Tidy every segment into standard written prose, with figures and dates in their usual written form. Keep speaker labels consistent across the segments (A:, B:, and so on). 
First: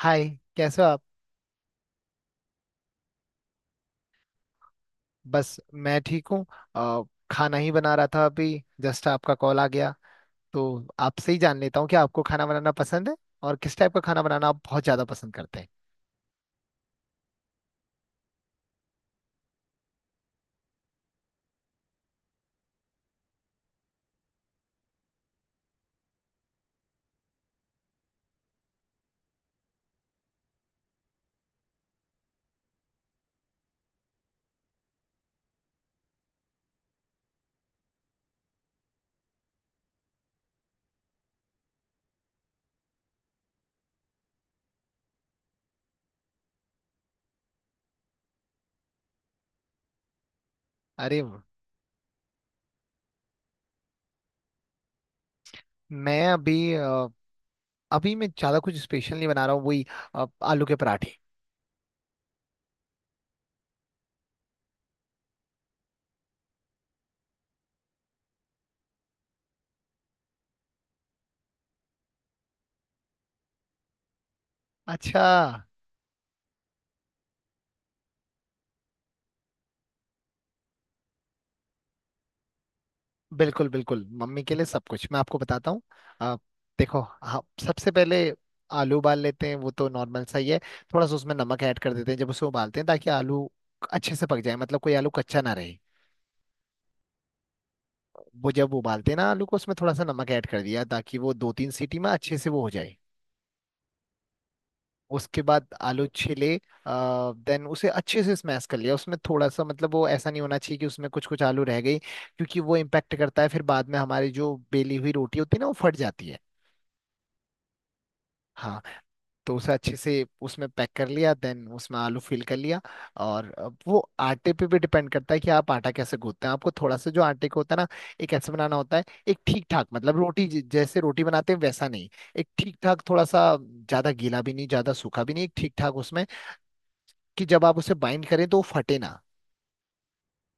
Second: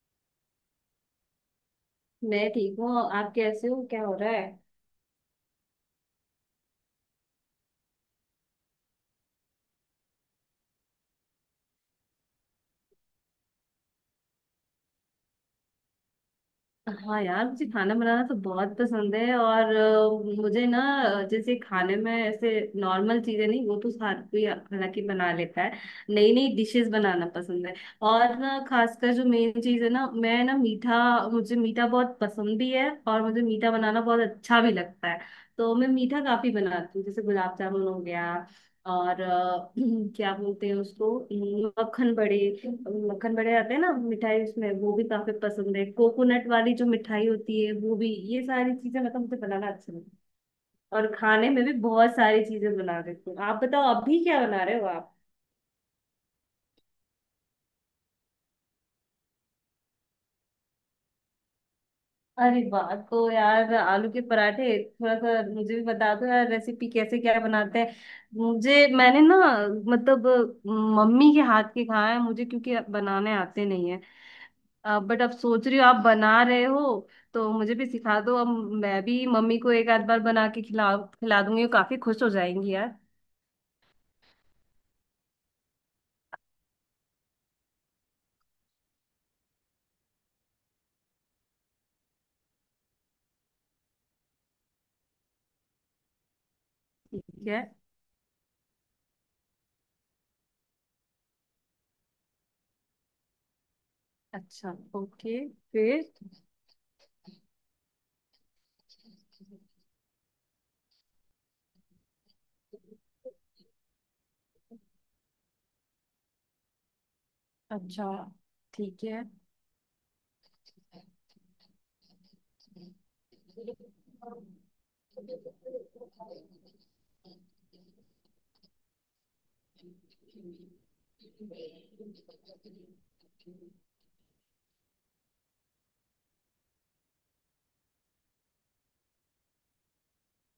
A: हाय। कैसे हो आप?
B: मैं ठीक हूँ। आप कैसे हो? क्या हो रहा है?
A: बस मैं ठीक हूँ। अ, खाना ही बना रहा था अभी। जस्ट आपका कॉल आ गया। तो आपसे ही जान लेता हूँ कि आपको खाना बनाना पसंद है, और किस टाइप का खाना बनाना आप बहुत ज़्यादा पसंद करते हैं?
B: हाँ यार, मुझे खाना बनाना तो बहुत पसंद है, और मुझे ना जैसे खाने में ऐसे नॉर्मल चीजें नहीं, वो तो हर कोई हालांकि बना लेता है। नई नई डिशेस बनाना पसंद है। और ना खासकर जो मेन चीज है ना, मैं ना मीठा। मुझे मीठा बहुत पसंद भी है, और मुझे मीठा बनाना बहुत अच्छा भी लगता है। तो मैं मीठा काफी बनाती हूँ, जैसे गुलाब जामुन हो गया। और क्या बोलते हैं उसको, मक्खन बड़े। मक्खन बड़े आते हैं ना मिठाई, उसमें वो भी काफी पसंद है। कोकोनट वाली जो मिठाई होती है, वो भी, ये सारी चीजें मतलब मुझे बनाना अच्छा लगता है। और
A: अरे वाह!
B: खाने में भी बहुत सारी चीजें बना देती हूँ। आप बताओ, अभी क्या बना रहे हो आप?
A: मैं अभी अभी मैं ज़्यादा कुछ स्पेशल नहीं बना रहा हूँ, वही आलू के पराठे।
B: अरे वाह! तो यार, आलू के पराठे। थोड़ा सा मुझे भी बता दो यार, रेसिपी कैसे क्या बनाते हैं। मुझे, मैंने ना, मतलब मम्मी के हाथ के खाए हैं मुझे, क्योंकि बनाने आते नहीं है। बट
A: अच्छा।
B: अब सोच रही हो, आप बना रहे हो। तो मुझे भी सिखा दो अब। मैं भी मम्मी को एक आध बार बना के खिला खिला दूंगी, वो काफी खुश हो जाएंगी यार।
A: बिल्कुल बिल्कुल, मम्मी के लिए सब कुछ मैं आपको बताता हूँ। आप देखो, आप सबसे पहले आलू उबाल लेते हैं, वो तो नॉर्मल सा ही है। थोड़ा सा उसमें नमक ऐड कर देते हैं जब उसे उबालते हैं, ताकि आलू अच्छे से पक जाए, मतलब कोई आलू कच्चा ना रहे।
B: ठीक है।
A: वो जब उबालते हैं ना आलू को, उसमें थोड़ा सा नमक ऐड कर दिया ताकि वो दो तीन सीटी में अच्छे से वो हो जाए।
B: अच्छा। ओके।
A: उसके बाद
B: फिर।
A: आलू छिले। देन उसे अच्छे से स्मैश कर लिया, उसमें थोड़ा सा, मतलब वो ऐसा नहीं होना चाहिए कि उसमें कुछ कुछ आलू रह गई, क्योंकि वो इम्पैक्ट करता है फिर बाद में, हमारी जो बेली हुई रोटी होती है ना वो फट जाती है।
B: अच्छा।
A: हाँ।
B: ठीक है।
A: तो उसे अच्छे से उसमें पैक कर लिया, देन उसमें आलू फिल कर लिया। और अब वो आटे पे भी डिपेंड करता है कि आप आटा कैसे गूंथते हैं। आपको थोड़ा सा, जो आटे को होता है ना, एक ऐसे बनाना होता है, एक ठीक ठाक, मतलब रोटी जैसे रोटी बनाते हैं वैसा नहीं। एक ठीक ठाक, थोड़ा सा ज्यादा गीला भी नहीं, ज्यादा सूखा भी नहीं, एक ठीक ठाक उसमें, कि जब आप उसे बाइंड करें तो वो फटे ना।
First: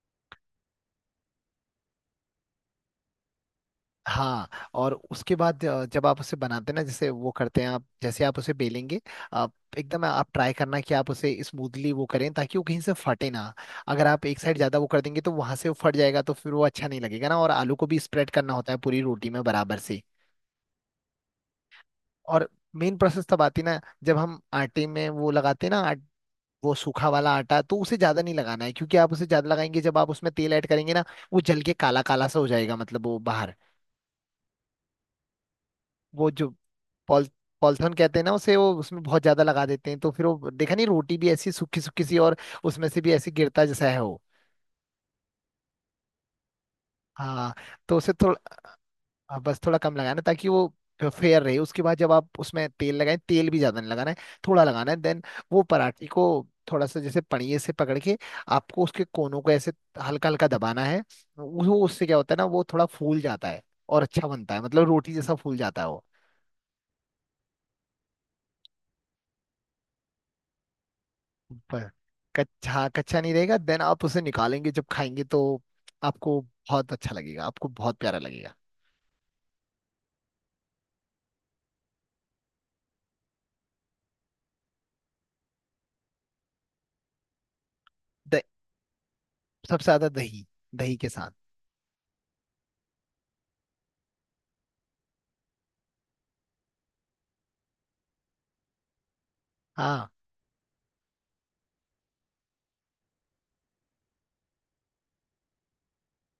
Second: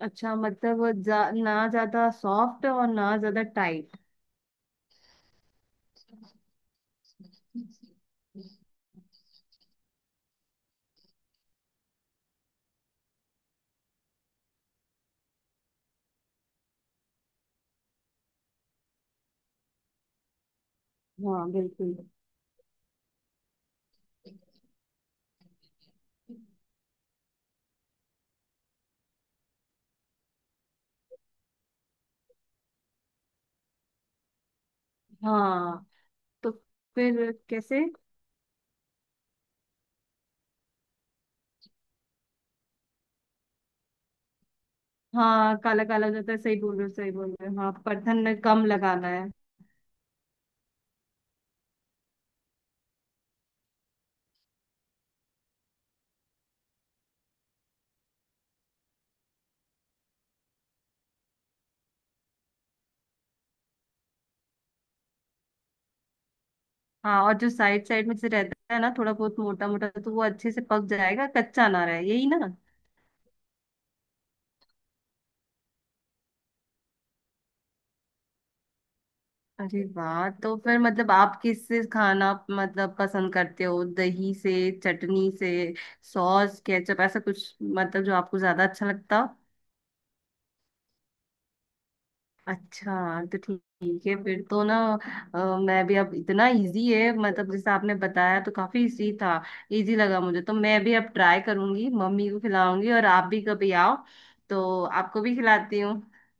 B: अच्छा, मतलब वो ना ज्यादा सॉफ्ट और ना ज्यादा टाइट।
A: हाँ। और उसके बाद जब आप उसे बनाते हैं ना, जैसे वो करते हैं, आप जैसे आप उसे बेलेंगे, आप एकदम, आप ट्राई करना कि आप उसे स्मूथली वो करें, ताकि वो कहीं से फटे ना। अगर आप एक साइड ज्यादा वो कर देंगे तो वहां से वो फट जाएगा, तो फिर वो अच्छा नहीं लगेगा ना। और आलू को भी स्प्रेड करना होता है पूरी रोटी में बराबर से।
B: हाँ, बिल्कुल।
A: और मेन प्रोसेस तब आती है ना, जब हम आटे में वो लगाते हैं ना, वो सूखा वाला आटा, तो उसे ज्यादा नहीं लगाना है, क्योंकि आप उसे ज्यादा लगाएंगे जब आप उसमें तेल ऐड करेंगे ना, वो जल के काला काला सा हो जाएगा, मतलब वो बाहर,
B: हाँ।
A: वो जो
B: तो
A: पॉल
B: फिर कैसे?
A: पॉलिथीन कहते हैं ना उसे, वो उसमें बहुत ज्यादा लगा देते हैं तो फिर वो देखा नहीं, रोटी भी ऐसी सूखी सूखी सी, और उसमें से भी ऐसी गिरता जैसा है वो।
B: हाँ, काला काला हो जाता है, सही बोल रहे हो, सही बोल रहे
A: हाँ।
B: हो, हाँ।
A: तो उसे
B: परथन में
A: थोड़ा,
B: कम लगाना है।
A: हाँ, बस थोड़ा कम लगाना ताकि वो फेयर रहे। उसके बाद जब आप उसमें तेल लगाएं, तेल भी ज्यादा नहीं लगाना है, थोड़ा लगाना है। देन वो पराठे को थोड़ा सा, जैसे पनिये से पकड़ के, आपको उसके कोनों को ऐसे हल्का हल्का दबाना है। वो उससे क्या होता है ना, वो थोड़ा फूल जाता है और अच्छा बनता है, मतलब रोटी जैसा फूल जाता है वो।
B: हाँ, और जो साइड साइड में से रहता है ना थोड़ा बहुत मोटा मोटा, तो वो अच्छे से पक जाएगा, कच्चा ना
A: पर
B: रहे, यही ना?
A: कच्चा कच्चा नहीं रहेगा। देन आप उसे निकालेंगे, जब खाएंगे तो आपको बहुत अच्छा लगेगा, आपको बहुत प्यारा लगेगा।
B: अरे वाह! तो फिर मतलब आप किससे खाना मतलब पसंद करते हो? दही से? चटनी से? सॉस, केचप, ऐसा कुछ मतलब जो आपको
A: द-
B: ज्यादा अच्छा लगता हो?
A: सबसे ज्यादा दही, दही के साथ।
B: अच्छा, तो ठीक, ठीक है फिर तो ना। अ, मैं भी अब, इतना इजी है मतलब, जैसे आपने बताया तो काफी इजी था। इजी
A: हाँ,
B: लगा मुझे, तो मैं भी अब ट्राई करूंगी, मम्मी को खिलाऊंगी, और आप भी कभी आओ। तो आपको भी खिलाती हूँ।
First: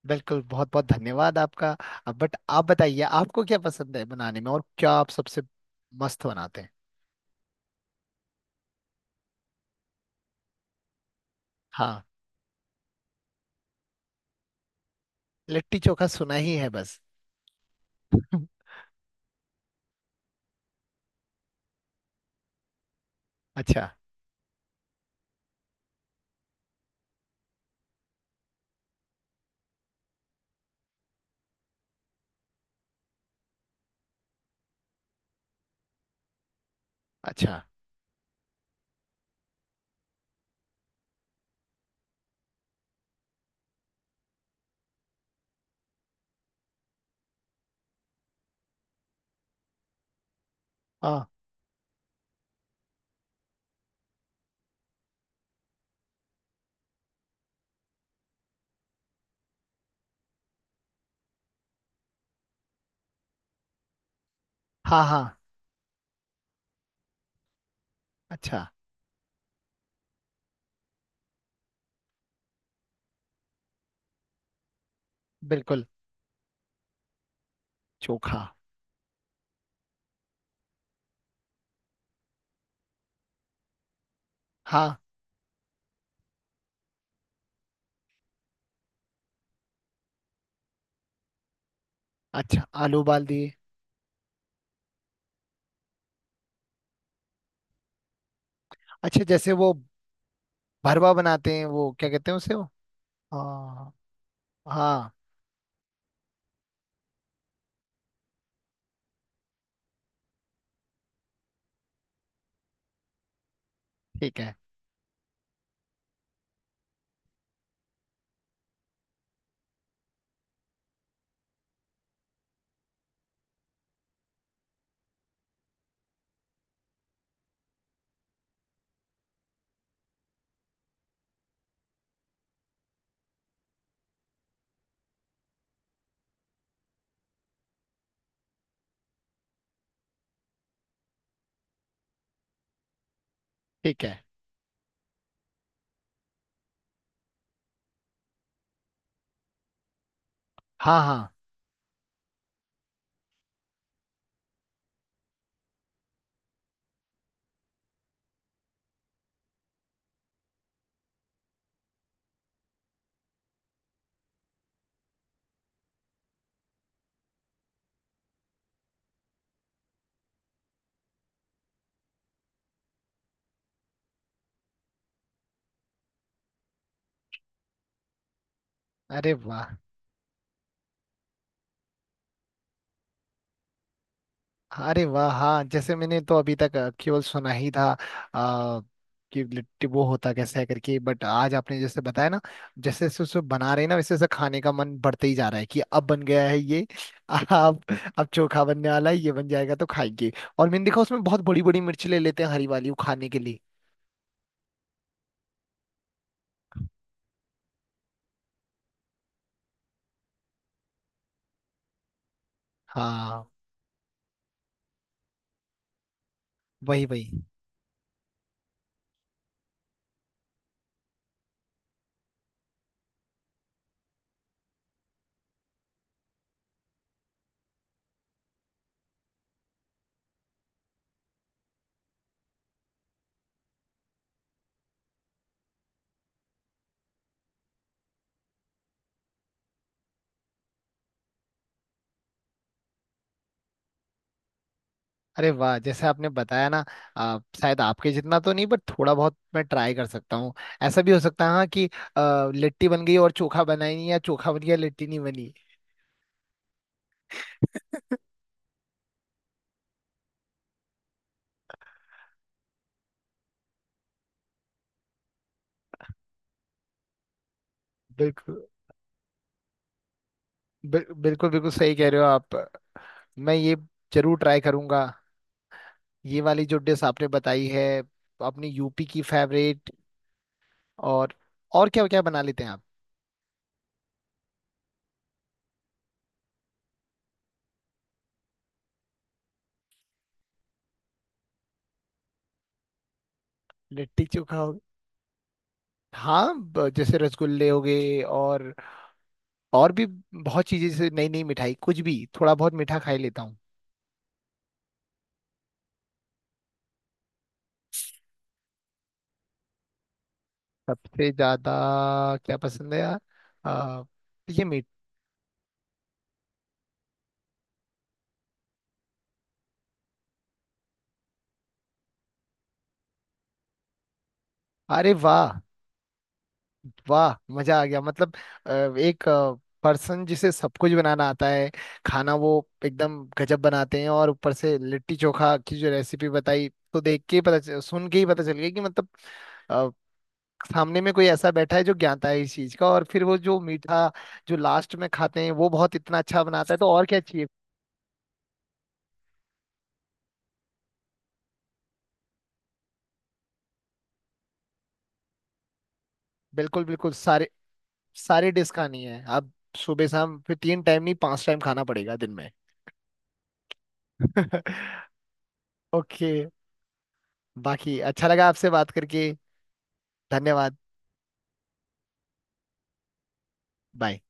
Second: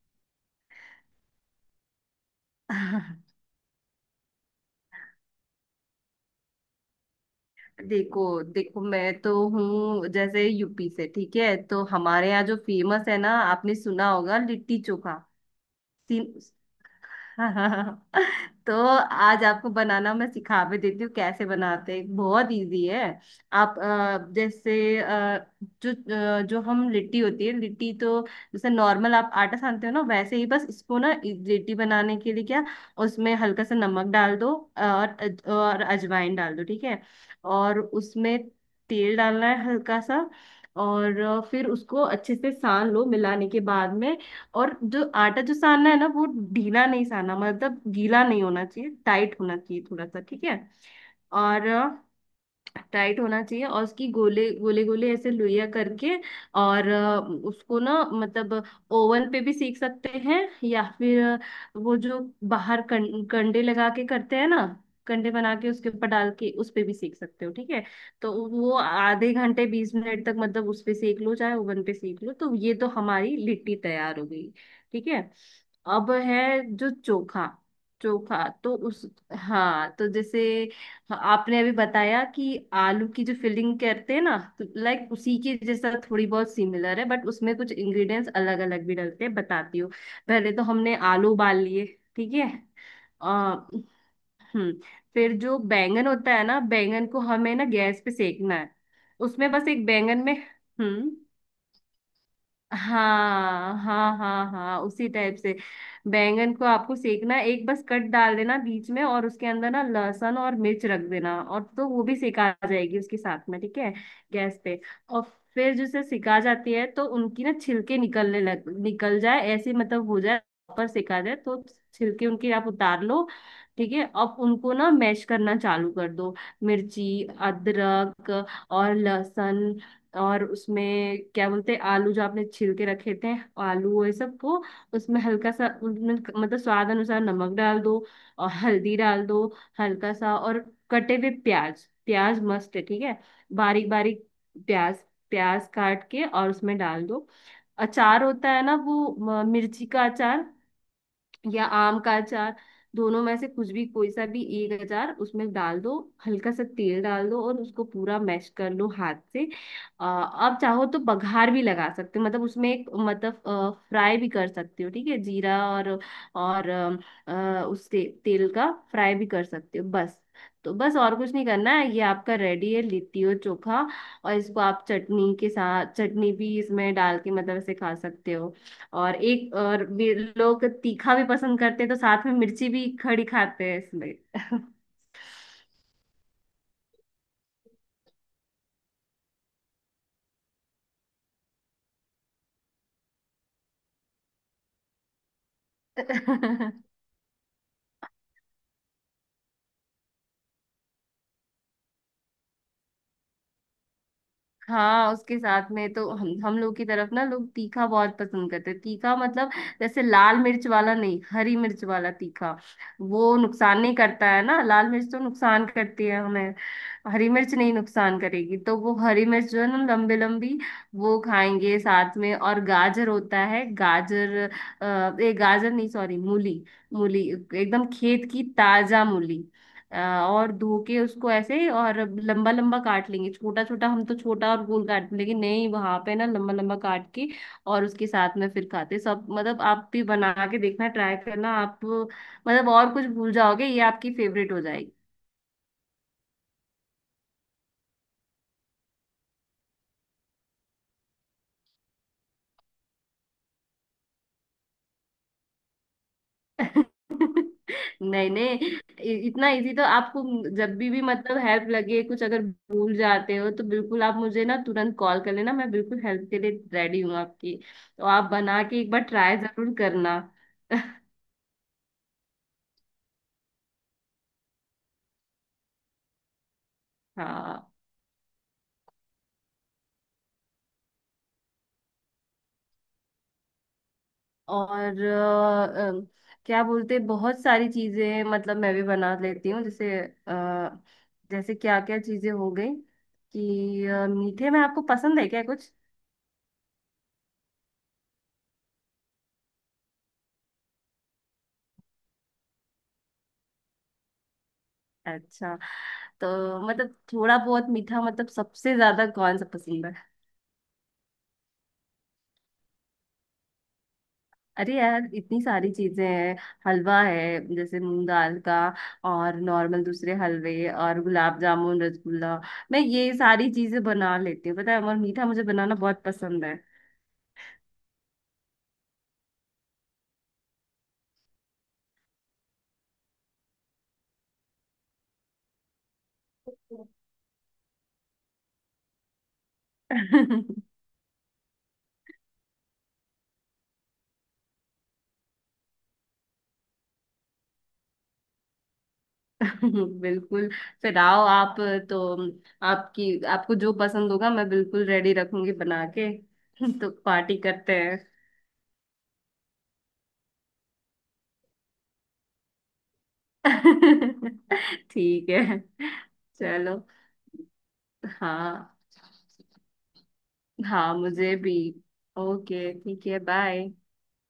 A: बिल्कुल। बहुत बहुत धन्यवाद आपका। अब बट आप बताइए, आपको क्या पसंद है बनाने में, और क्या आप सबसे मस्त बनाते हैं?
B: देखो देखो, मैं तो हूँ जैसे यूपी से, ठीक है? तो
A: हाँ,
B: हमारे यहाँ जो फेमस है ना, आपने सुना होगा, लिट्टी चोखा।
A: लिट्टी चोखा सुना
B: सीन।
A: ही है बस।
B: हाँ, हाँ, हाँ। तो आज आपको बनाना मैं सिखा भी देती हूँ। कैसे बनाते हैं, बहुत इजी है। आप
A: अच्छा।
B: जैसे जो जो हम, लिट्टी होती है, लिट्टी तो जैसे नॉर्मल आप आटा सानते हो ना, वैसे ही बस इसको ना लिट्टी बनाने के लिए क्या, उसमें हल्का सा नमक डाल दो, और और अजवाइन डाल दो, ठीक है।
A: अच्छा।
B: और उसमें तेल डालना है हल्का सा। और फिर उसको अच्छे से सान लो, मिलाने के बाद में। और जो आटा जो सानना है ना, वो ढीला नहीं सानना, मतलब गीला नहीं होना चाहिए, टाइट होना चाहिए थोड़ा सा, ठीक है।
A: हाँ
B: और टाइट होना चाहिए, और उसकी गोले गोले गोले ऐसे लोइया करके, और उसको ना मतलब, ओवन पे भी सेक सकते हैं, या फिर वो जो बाहर कंडे लगा के करते हैं ना,
A: हाँ हाँ।
B: कंडे बना के उसके ऊपर डाल के उस पे भी सेक सकते हो, ठीक है। तो
A: अच्छा।
B: वो आधे घंटे 20 मिनट तक मतलब उस पे सेक लो, चाहे ओवन पे सेक लो, तो ये तो हमारी लिट्टी तैयार हो गई। ठीक है।
A: बिल्कुल।
B: अब है जो चोखा। चोखा
A: चोखा।
B: तो उस, हाँ तो जैसे, हाँ, आपने अभी बताया कि आलू की जो फिलिंग करते हैं ना, तो
A: हाँ।
B: लाइक उसी के जैसा थोड़ी बहुत सिमिलर है, बट उसमें कुछ इंग्रेडिएंट्स अलग अलग भी डलते हैं, बताती हूँ। पहले तो हमने आलू उबाल लिए। ठीक है।
A: अच्छा, आलू उबाल दिए।
B: आ, हम्म। फिर जो बैंगन होता है ना, बैंगन को हमें ना गैस पे सेकना है।
A: अच्छा,
B: उसमें
A: जैसे
B: बस
A: वो
B: एक बैंगन में,
A: भरवा
B: हम्म,
A: बनाते हैं, वो क्या कहते हैं उसे, वो।
B: हाँ
A: हाँ
B: हाँ हाँ हाँ, उसी
A: हाँ।
B: टाइप से, बैंगन को आपको सेकना है, एक बस कट डाल देना बीच में, और उसके अंदर ना लहसुन और मिर्च रख देना, और तो वो भी सेका आ जाएगी उसके साथ में, ठीक है।
A: ठीक है।
B: गैस पे। और फिर जैसे सिका जाती है, तो उनकी ना छिलके निकलने लग, निकल जाए ऐसे मतलब हो जाए। प्रॉपर सिका जाए तो छिलके उनके आप उतार लो। ठीक है, अब उनको ना मैश करना चालू कर दो। मिर्ची, अदरक, और लहसुन, और उसमें क्या बोलते हैं, आलू जो आपने छील के रखे थे, आलू, वो ये सब को, उसमें हल्का सा उनमें मतलब स्वाद अनुसार नमक डाल दो, और हल्दी डाल दो हल्का सा, और कटे हुए प्याज, प्याज मस्त है, ठीक है, बारीक
A: ठीक है।
B: बारीक प्याज, प्याज काट के और उसमें डाल दो। अचार होता है ना, वो मिर्ची का अचार,
A: हाँ हाँ।
B: या आम का अचार, दोनों में से कुछ भी कोई सा भी एक अचार उसमें डाल दो। हल्का सा तेल डाल दो और उसको पूरा मैश कर लो हाथ से। अब चाहो तो बघार भी लगा सकते हो, मतलब उसमें एक मतलब फ्राई भी कर सकते हो, ठीक है, जीरा और तेल का फ्राई भी कर सकते हो, बस। तो बस और कुछ नहीं करना है, ये आपका रेडी है, लिट्टी और चोखा। और इसको आप चटनी के साथ, चटनी भी इसमें डाल के मतलब ऐसे खा सकते हो। और
A: अरे
B: एक
A: वाह!
B: और भी, लोग तीखा भी पसंद करते हैं, तो साथ में मिर्ची भी खड़ी खाते हैं इसमें।
A: अरे वाह! हाँ, जैसे मैंने तो अभी तक केवल सुना ही था आ, कि लिट्टी वो होता कैसे है करके, बट आज आपने जैसे बताया ना, जैसे जैसे उसको बना रहे हैं ना, वैसे वैसे खाने का मन बढ़ते ही जा रहा है कि अब बन गया है ये। अब अब चोखा बनने वाला है, ये बन जाएगा तो खाएंगे। और मैंने देखा उसमें बहुत बड़ी बड़ी मिर्च ले लेते हैं, हरी वाली, वो खाने के लिए।
B: हाँ, उसके साथ में तो हम लोग की तरफ ना, लोग तीखा बहुत पसंद करते हैं, तीखा मतलब जैसे लाल मिर्च वाला नहीं, हरी मिर्च वाला तीखा। वो
A: हाँ,
B: नुकसान नहीं करता है ना, लाल मिर्च तो नुकसान करती है हमें,
A: वही
B: हरी
A: वही।
B: मिर्च नहीं नुकसान करेगी, तो वो हरी मिर्च जो है ना, लंबी लंबी, वो खाएंगे साथ में। और गाजर होता है गाजर, अ, ए गाजर नहीं, सॉरी, मूली। मूली एकदम खेत की ताजा मूली। अ, और धो के उसको ऐसे और लंबा लंबा काट लेंगे, छोटा छोटा हम तो, छोटा और गोल काट लेंगे नहीं, वहां पे ना लंबा लंबा काट के, और उसके साथ में फिर खाते सब। मतलब आप भी बना के देखना, ट्राई करना आप, मतलब और कुछ भूल जाओगे, ये आपकी फेवरेट हो जाएगी।
A: अरे वाह! जैसे आपने बताया ना, आप शायद आपके जितना तो नहीं, बट थोड़ा बहुत मैं ट्राई कर सकता हूँ। ऐसा भी हो सकता है, हाँ, कि लिट्टी बन गई और चोखा बना ही नहीं, या चोखा बन गया लिट्टी नहीं बनी।
B: नहीं, नहीं, इतना इजी तो आपको, जब भी मतलब हेल्प लगे कुछ, अगर भूल जाते हो तो बिल्कुल आप मुझे ना तुरंत कॉल कर लेना, मैं बिल्कुल हेल्प के लिए रेडी हूँ आपकी। तो आप
A: बिल्कुल।
B: बना के एक बार ट्राई जरूर करना।
A: बिल्कुल बिल्कुल सही कह रहे हो आप। मैं ये जरूर ट्राई करूंगा, ये वाली जो डिश आपने बताई
B: हाँ,
A: है, अपनी यूपी की फेवरेट। और क्या क्या बना लेते हैं आप?
B: और क्या बोलते, बहुत सारी चीजें मतलब मैं भी बना लेती हूँ, जैसे जैसे, क्या क्या चीजें हो गई, कि
A: लिट्टी
B: मीठे
A: चोखा
B: में
A: हो,
B: आपको पसंद है क्या कुछ?
A: हाँ। जैसे रसगुल्ले हो गए, और भी बहुत चीजें, जैसे नई नई मिठाई, कुछ भी थोड़ा बहुत मीठा खा ही लेता हूँ।
B: अच्छा, तो मतलब थोड़ा बहुत मीठा मतलब सबसे ज्यादा कौन सा पसंद है?
A: सबसे ज्यादा क्या पसंद है यार? आ, ये
B: अरे
A: मीट।
B: यार, इतनी सारी चीजें हैं। हलवा है जैसे मूंग दाल का, और नॉर्मल दूसरे हलवे, और गुलाब जामुन, रसगुल्ला। मैं ये सारी चीजें बना लेती हूँ, पता है, और
A: अरे
B: मीठा मुझे
A: वाह!
B: बनाना बहुत पसंद है।
A: वाह, मजा आ गया, मतलब अ, एक पर्सन जिसे सब कुछ बनाना आता है, खाना वो एकदम गजब बनाते हैं। और ऊपर से लिट्टी चोखा की जो रेसिपी बताई, तो देख के ही पता चल, सुन के ही पता चल गया कि मतलब अ, सामने में कोई ऐसा बैठा है जो ज्ञाता है इस चीज का। और फिर वो जो मीठा, जो लास्ट में खाते हैं, वो बहुत इतना अच्छा बनाता है, तो और क्या चाहिए?
B: बिल्कुल। फिर आओ आप, तो आपकी आपको जो पसंद होगा मैं बिल्कुल रेडी रखूंगी बना के।
A: बिल्कुल
B: तो
A: बिल्कुल।
B: पार्टी
A: सारे
B: करते हैं।
A: सारी डिश खानी है आप, सुबह शाम, फिर तीन टाइम नहीं पांच टाइम खाना पड़ेगा दिन में।
B: ठीक है।
A: ओके।
B: चलो।
A: बाकी अच्छा लगा आपसे
B: हाँ।
A: बात करके। धन्यवाद।
B: हाँ, मुझे भी। ओके, ठीक है, बाय।
A: बाय।